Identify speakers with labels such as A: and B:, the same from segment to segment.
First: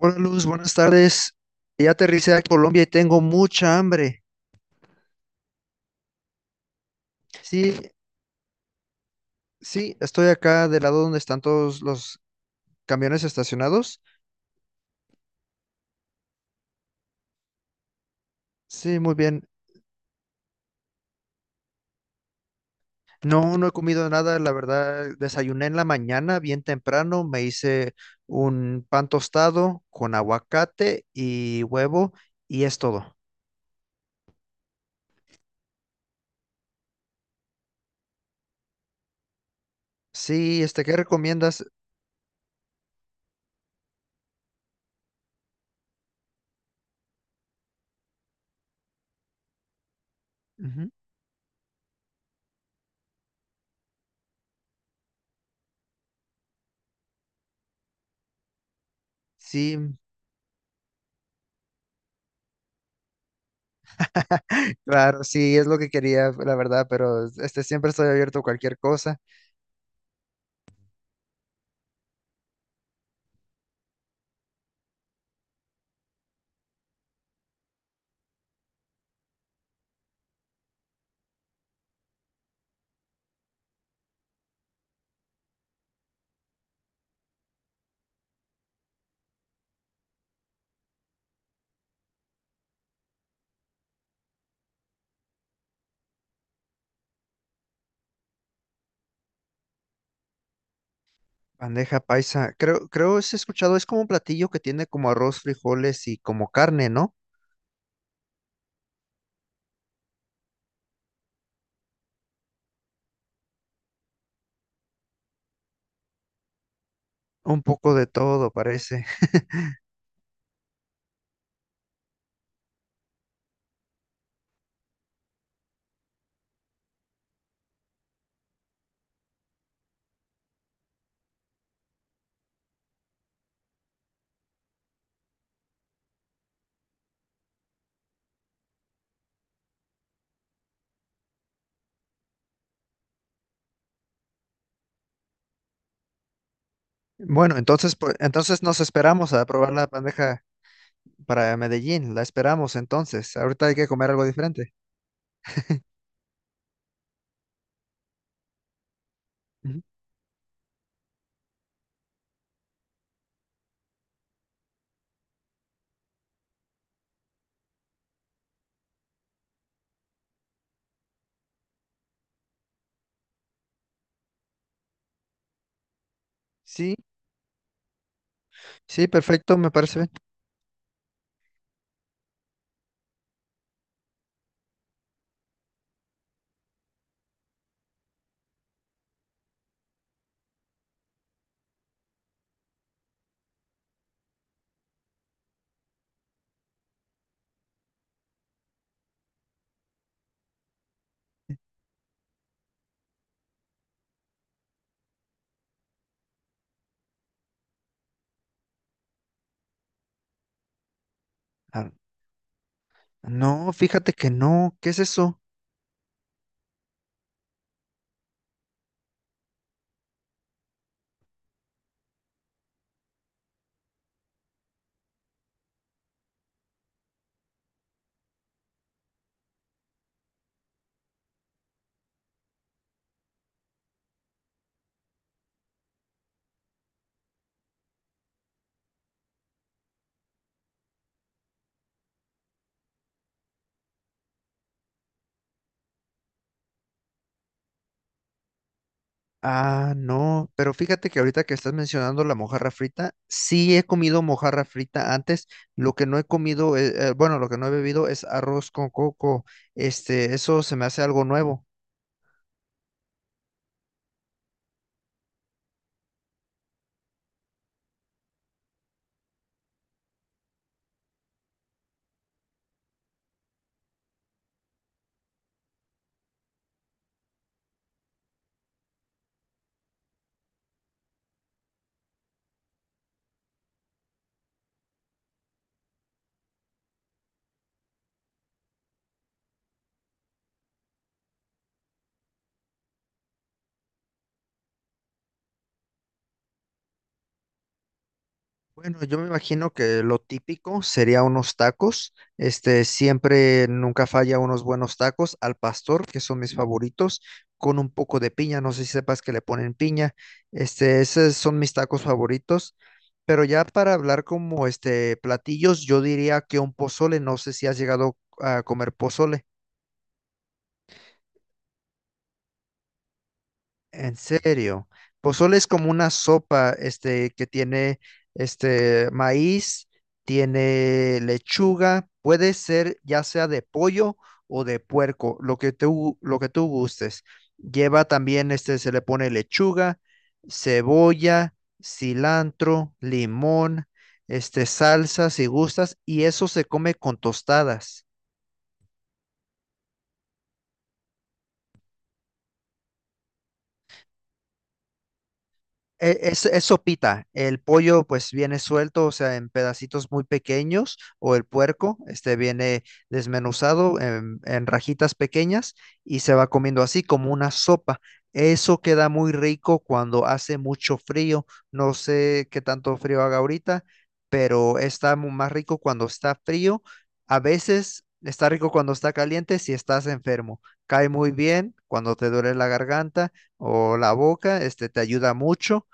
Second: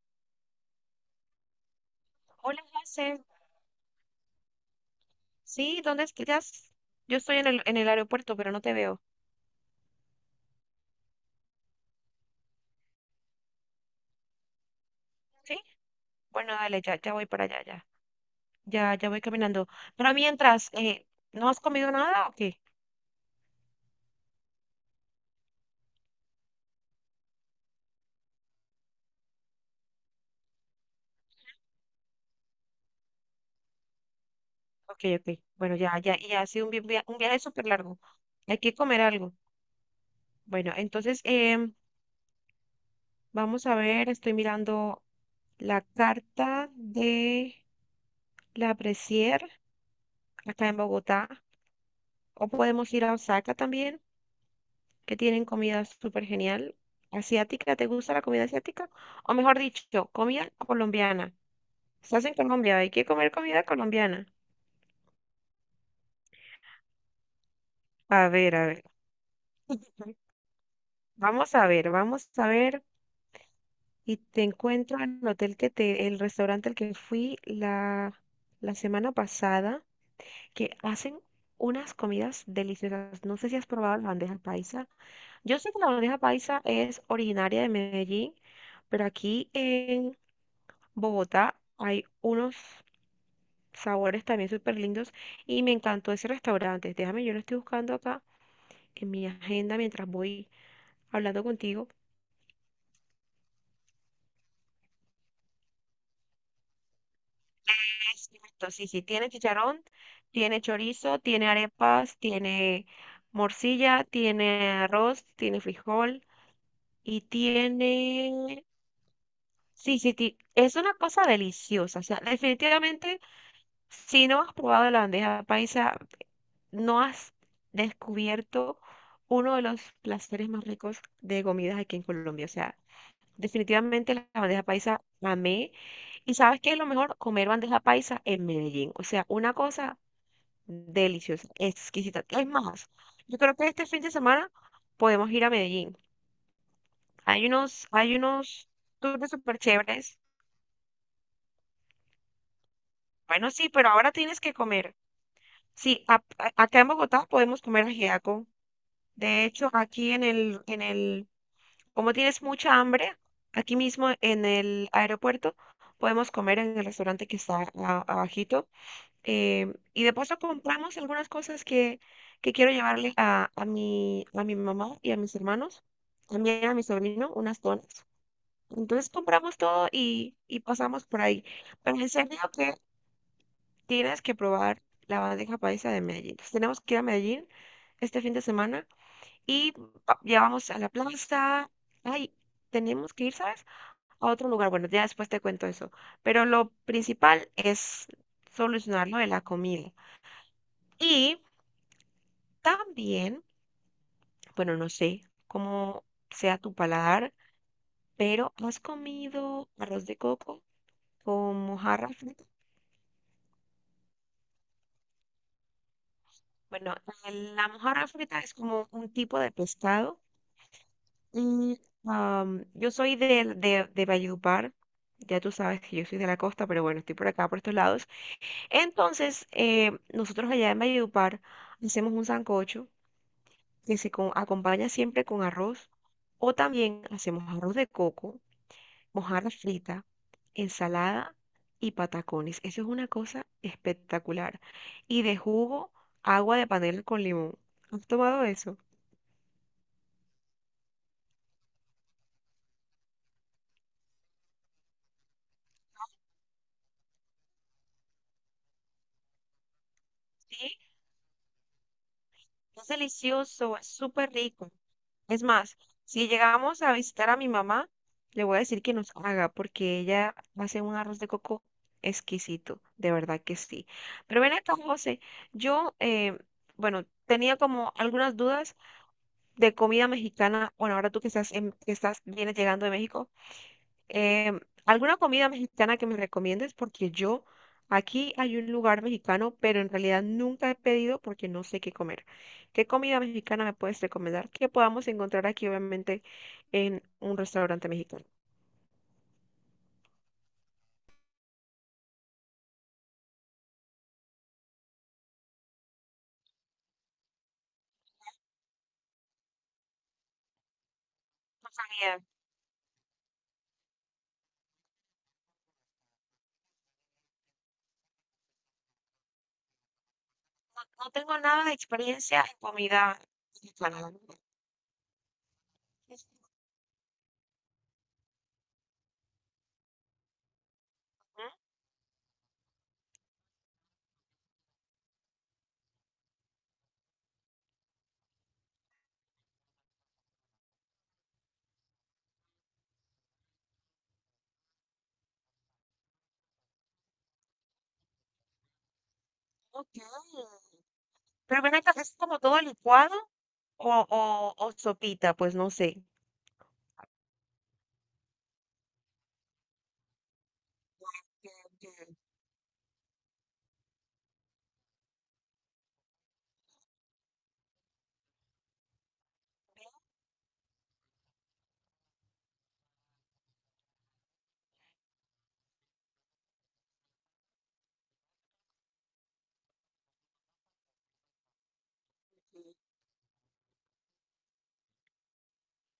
A: Hola Luz, buenas tardes. Ya aterricé a
B: Hola,
A: Colombia y tengo
B: José.
A: mucha hambre.
B: Sí, ¿dónde estás? Yo estoy en el,
A: Sí,
B: en el aeropuerto, pero no te veo.
A: sí, estoy acá del lado donde están todos los camiones estacionados.
B: Sí, bueno, dale, ya voy para allá, ya. Ya,
A: Sí,
B: ya
A: muy
B: voy
A: bien.
B: caminando. Pero mientras, ¿no has comido nada o qué?
A: No, no he comido nada, la verdad. Desayuné en la mañana, bien temprano. Me hice un pan tostado con aguacate y huevo y es todo.
B: Ok, ok. Bueno, ya, y ha sido un viaje súper largo. Hay que comer algo.
A: Sí,
B: Bueno,
A: ¿qué
B: entonces,
A: recomiendas?
B: vamos a ver, estoy mirando la carta de la Presier acá en
A: Ujú.
B: Bogotá. O podemos ir a Osaka también, que tienen comida súper genial. ¿Asiática? ¿Te gusta la comida asiática? O mejor
A: Sí,
B: dicho, comida colombiana. Estás en Colombia, hay que comer comida colombiana.
A: claro, sí, es lo que quería, la verdad, pero siempre estoy
B: A
A: abierto a
B: ver, a
A: cualquier
B: ver.
A: cosa.
B: Vamos a ver, vamos a ver. Y te encuentro en el hotel que te, el restaurante al que fui la semana pasada, que hacen unas comidas deliciosas. No sé si has probado la bandeja paisa. Yo sé que la bandeja paisa es originaria de Medellín, pero aquí en Bogotá hay unos sabores también súper lindos y me encantó ese restaurante. Déjame, yo lo estoy buscando acá en mi agenda mientras voy hablando contigo.
A: Bandeja paisa. Creo es escuchado, es como un platillo que tiene como arroz, frijoles y como carne, ¿no?
B: Es cierto, sí, sí, tiene chicharrón, tiene chorizo, tiene arepas, tiene morcilla, tiene arroz, tiene frijol y
A: Un poco de todo,
B: tiene.
A: parece.
B: Sí, sí, es una cosa deliciosa. O sea, definitivamente, si no has probado la bandeja paisa, ¿no has descubierto uno de los placeres más ricos de comidas aquí en Colombia? O sea, definitivamente la bandeja paisa amé. ¿Y sabes qué es lo mejor? Comer bandeja paisa en Medellín. O sea, una cosa deliciosa, exquisita. Es más, yo creo que este fin de semana podemos ir a Medellín. Hay
A: Bueno,
B: unos,
A: entonces, pues,
B: hay
A: entonces
B: unos
A: nos
B: tours
A: esperamos a
B: súper
A: probar la
B: chéveres.
A: bandeja para Medellín. La esperamos entonces.
B: Bueno,
A: Ahorita
B: sí,
A: hay que
B: pero
A: comer
B: ahora
A: algo
B: tienes que
A: diferente.
B: comer. Sí, acá en Bogotá podemos comer ajiaco. De hecho,
A: Ujú.
B: aquí en el. Como tienes mucha hambre, aquí mismo en el aeropuerto podemos comer en el restaurante que está abajito. Y de paso compramos algunas cosas que quiero llevarle a mi mamá y a mis hermanos, también a mi
A: Sí,
B: sobrino, unas donas.
A: sí,
B: Entonces
A: perfecto,
B: compramos
A: me
B: todo
A: parece bien.
B: y pasamos por ahí. Pero en serio que tienes que probar la bandeja paisa de Medellín. Entonces, tenemos que ir a Medellín este fin de semana y ya vamos a la plaza. Ay, tenemos que ir, ¿sabes? A otro lugar. Bueno, ya después te cuento eso. Pero lo principal es solucionar lo de la comida. Y también, bueno, no sé cómo sea tu paladar, pero ¿has comido arroz de coco con
A: Ah,
B: mojarra frita?
A: no, fíjate que no. ¿Qué es eso?
B: Bueno, la mojarra frita es como un tipo de pescado. Y yo soy de Valledupar. Ya tú sabes que yo soy de la costa, pero bueno, estoy por acá, por estos lados. Entonces, nosotros allá en Valledupar hacemos un sancocho que se acompaña siempre con arroz o también hacemos arroz de coco, mojarra frita, ensalada y patacones. Eso es una cosa espectacular. Y de jugo, agua de panela con limón. ¿Has tomado eso?
A: Ah, no, pero fíjate que ahorita que estás mencionando la mojarra frita, sí he comido mojarra frita antes, lo que no he comido, bueno, lo que no he bebido es arroz con coco, eso
B: Sí,
A: se me hace algo nuevo.
B: es delicioso, es súper rico. Es más, si llegamos a visitar a mi mamá, le voy a decir que nos haga, porque ella hace un arroz de coco exquisito, de verdad que sí. Pero ven acá, José, yo, bueno, tenía como algunas dudas de comida mexicana. Bueno, ahora tú que estás, en- que estás, vienes llegando de México. ¿Alguna comida mexicana que me recomiendes? Porque yo, aquí hay un lugar mexicano, pero en realidad nunca he pedido porque no sé qué comer. ¿Qué comida mexicana me puedes recomendar que podamos encontrar aquí, obviamente, en un restaurante mexicano?
A: Bueno, yo me imagino que lo típico sería unos tacos, siempre nunca falla unos buenos tacos al pastor, que son mis favoritos, con un poco de piña, no sé si sepas que le ponen piña, esos son mis tacos
B: Bien,
A: favoritos. Pero ya para hablar como platillos, yo diría que un pozole, no sé si has llegado a comer pozole.
B: no, no tengo nada de experiencia en comida mexicana, la
A: En
B: verdad.
A: serio, pozole es como una sopa, que tiene, maíz, tiene
B: ¿Mm?
A: lechuga, puede ser ya sea de pollo o de puerco, lo que tú gustes. Lleva también, se le pone lechuga, cebolla, cilantro, limón, salsa, si gustas, y eso se come con tostadas.
B: Ok. Pero ven acá, ¿es como todo licuado o sopita? Pues no sé.
A: Es sopita. El pollo pues viene suelto, o sea, en pedacitos muy pequeños, o el
B: Ok,
A: puerco,
B: ok.
A: viene desmenuzado en rajitas pequeñas y se va comiendo así como una sopa. Eso queda muy rico cuando hace mucho frío. No sé qué tanto frío haga ahorita, pero está más rico cuando está frío. A veces está rico cuando está caliente si estás enfermo. Cae muy bien cuando te duele la garganta o la boca, te ayuda mucho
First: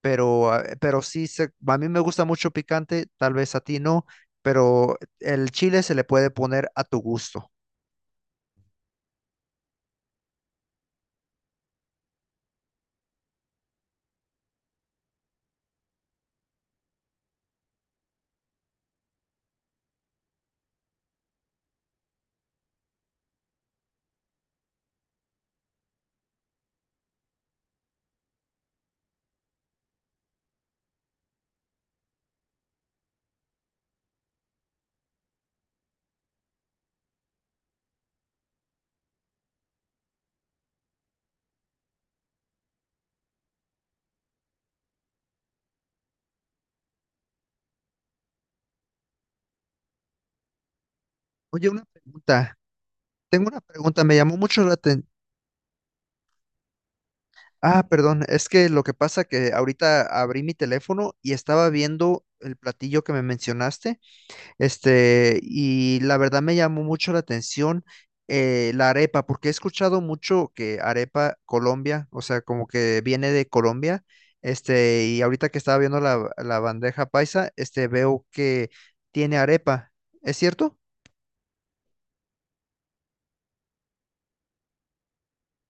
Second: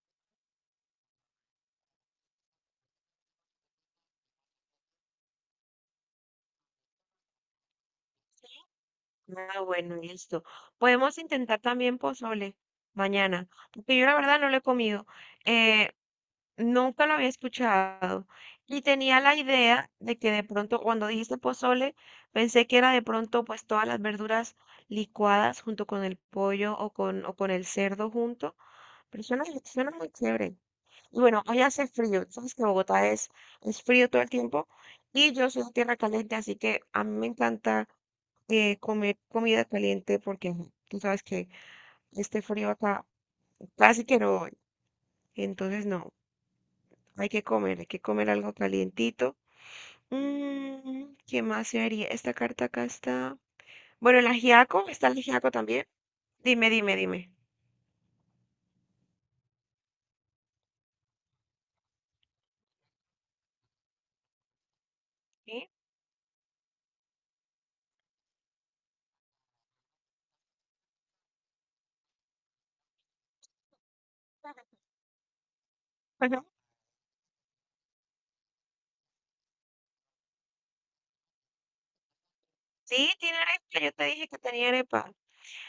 A: pero sí, a mí me gusta mucho picante, tal vez a ti no, pero el chile se le puede poner a tu gusto.
B: Ah, bueno, listo. Podemos intentar también pozole mañana, porque yo la verdad no lo he comido. Eh, nunca lo había escuchado. Y tenía la idea de que de pronto, cuando dijiste pozole, pensé que era de pronto pues todas las verduras licuadas junto con el pollo o con, el cerdo junto. Pero suena muy chévere. Y bueno, hoy hace frío, sabes que Bogotá es frío todo el tiempo y yo soy de tierra caliente, así que a mí me encanta comer comida caliente porque ajá, tú sabes que este frío acá casi que no voy. Entonces no, hay que comer algo calientito. ¿Qué más
A: Oye, una
B: sería? Esta
A: pregunta,
B: carta acá está.
A: tengo una pregunta, me
B: Bueno, el
A: llamó mucho la
B: ajiaco,
A: atención.
B: está el ajiaco también. Dime, dime, dime.
A: Ah, perdón, es que lo que pasa que ahorita abrí mi teléfono y estaba viendo el platillo que me mencionaste. Este,
B: ¿Sí?
A: y la verdad me llamó mucho la atención la arepa, porque he escuchado mucho que arepa Colombia, o sea, como que viene de Colombia, y ahorita que estaba viendo la,
B: Ajá.
A: la bandeja paisa, veo que tiene arepa, ¿es cierto?
B: Sí, tiene arepa, yo te dije que tenía arepa.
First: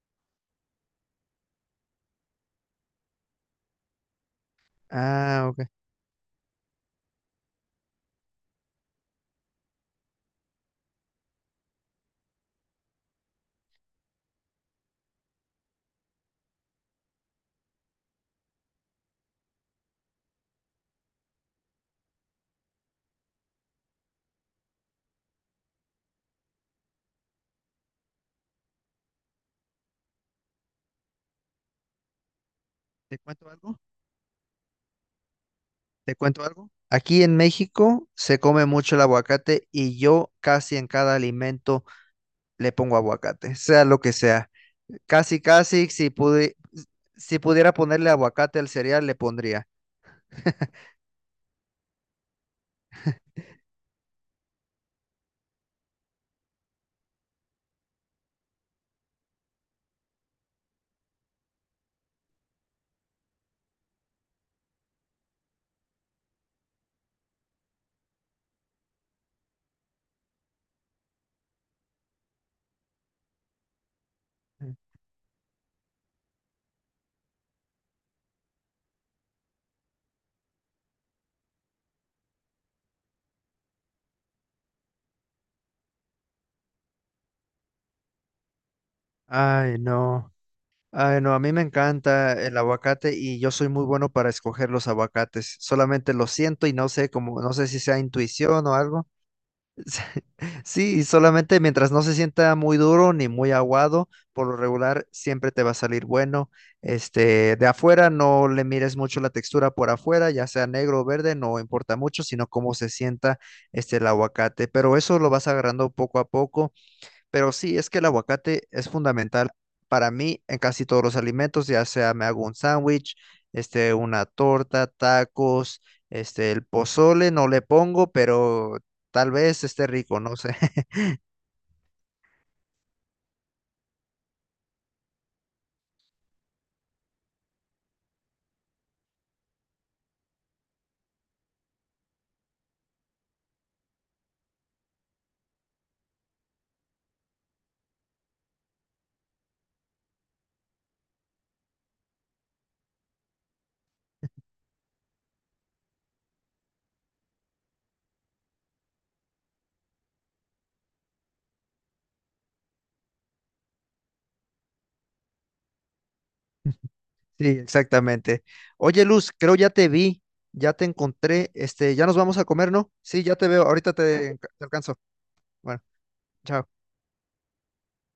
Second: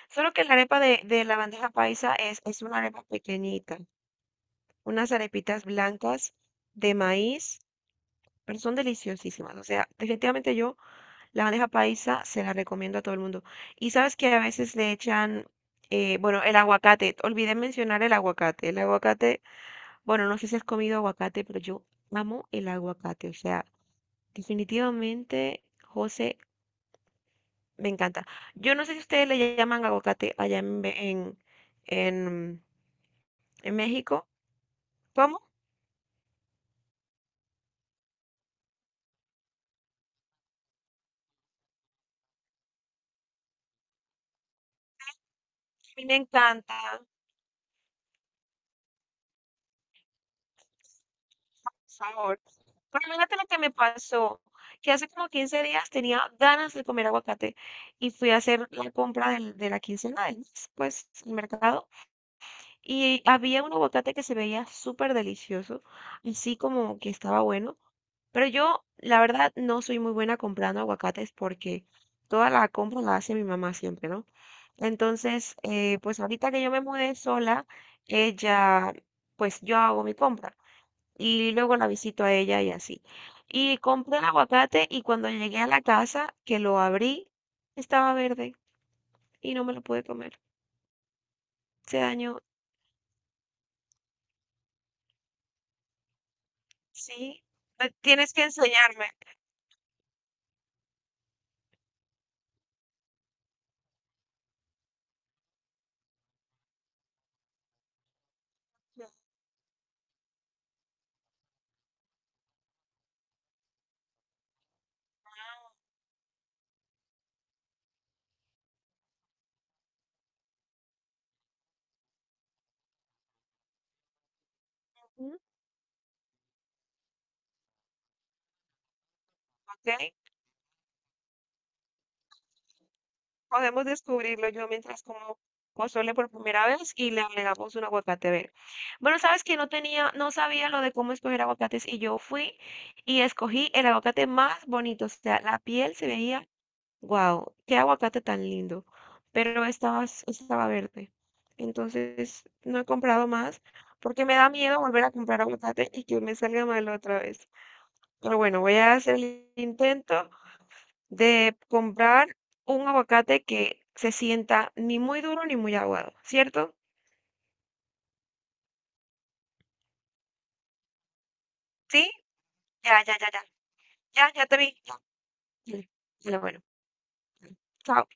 B: Solo que la arepa de la bandeja paisa es una arepa pequeñita, unas
A: Ah, ok.
B: arepitas blancas de maíz, pero son deliciosísimas. O sea, definitivamente yo la bandeja paisa se la recomiendo a todo el mundo. Y sabes que a veces le echan, bueno, el aguacate. Olvidé mencionar el aguacate. El aguacate, bueno, no sé si has comido aguacate, pero yo amo el aguacate. O sea, definitivamente, José, me encanta. Yo no sé si ustedes le llaman aguacate allá en, en
A: ¿Te cuento
B: ¿En
A: algo?
B: México? ¿Cómo? A
A: ¿Te cuento algo? Aquí en México se come mucho el aguacate y yo casi en cada alimento le pongo aguacate, sea lo que sea. Casi, casi,
B: mí me encanta,
A: si pudiera ponerle aguacate al cereal, le pondría.
B: por favor. Pero imagínate lo que me pasó, que hace como 15 días tenía ganas de comer aguacate y fui a hacer la compra de la quincena del mes, pues, el mercado, y había un aguacate que se veía súper delicioso, así como que estaba bueno. Pero yo, la verdad, no soy muy buena comprando aguacates porque toda la compra la hace mi mamá siempre, ¿no? Entonces, pues ahorita que yo me mudé sola, ella, pues yo hago mi compra y luego la visito a ella y así. Y compré el aguacate y cuando llegué a la casa, que lo abrí, estaba verde y no me
A: Ay,
B: lo pude
A: no.
B: comer.
A: Ay, no, a mí me
B: Se
A: encanta
B: dañó.
A: el aguacate y yo soy muy bueno para escoger los aguacates. Solamente lo siento y
B: Sí,
A: no sé si sea
B: tienes que
A: intuición o algo.
B: enseñarme.
A: Sí, y solamente mientras no se sienta muy duro ni muy aguado, por lo regular siempre te va a salir bueno. De afuera no le mires mucho la textura por afuera, ya sea negro o verde, no importa mucho, sino cómo se sienta el aguacate, pero eso lo vas agarrando poco a poco. Pero sí, es que el aguacate es fundamental para mí en casi todos los alimentos, ya sea me hago un sándwich, una torta,
B: Ujú,
A: tacos, el pozole no le pongo, pero tal vez esté
B: ¿Ok?
A: rico, no sé.
B: Podemos descubrirlo yo mientras como pozole por primera vez y le agregamos un aguacate verde. Bueno, sabes que no tenía, no sabía lo de cómo escoger aguacates y yo fui y escogí el aguacate más bonito. O sea, la piel se veía, wow, qué aguacate tan lindo. Pero estaba, estaba verde. Entonces no he comprado más porque me da miedo volver a comprar aguacate y que me salga mal otra vez. Pero bueno, voy a hacer el intento de comprar un aguacate que se sienta ni muy duro ni muy aguado, ¿cierto?
A: Sí, exactamente. Oye, Luz, creo ya te vi, ya te encontré, ya
B: ¿Sí?
A: nos vamos a comer, ¿no?
B: Ya, ya,
A: Sí,
B: ya,
A: ya
B: ya.
A: te veo, ahorita
B: Ya,
A: te,
B: ya
A: te
B: te vi. Ya.
A: alcanzo. Bueno,
B: Mm. Ya, bueno,
A: chao.
B: chao.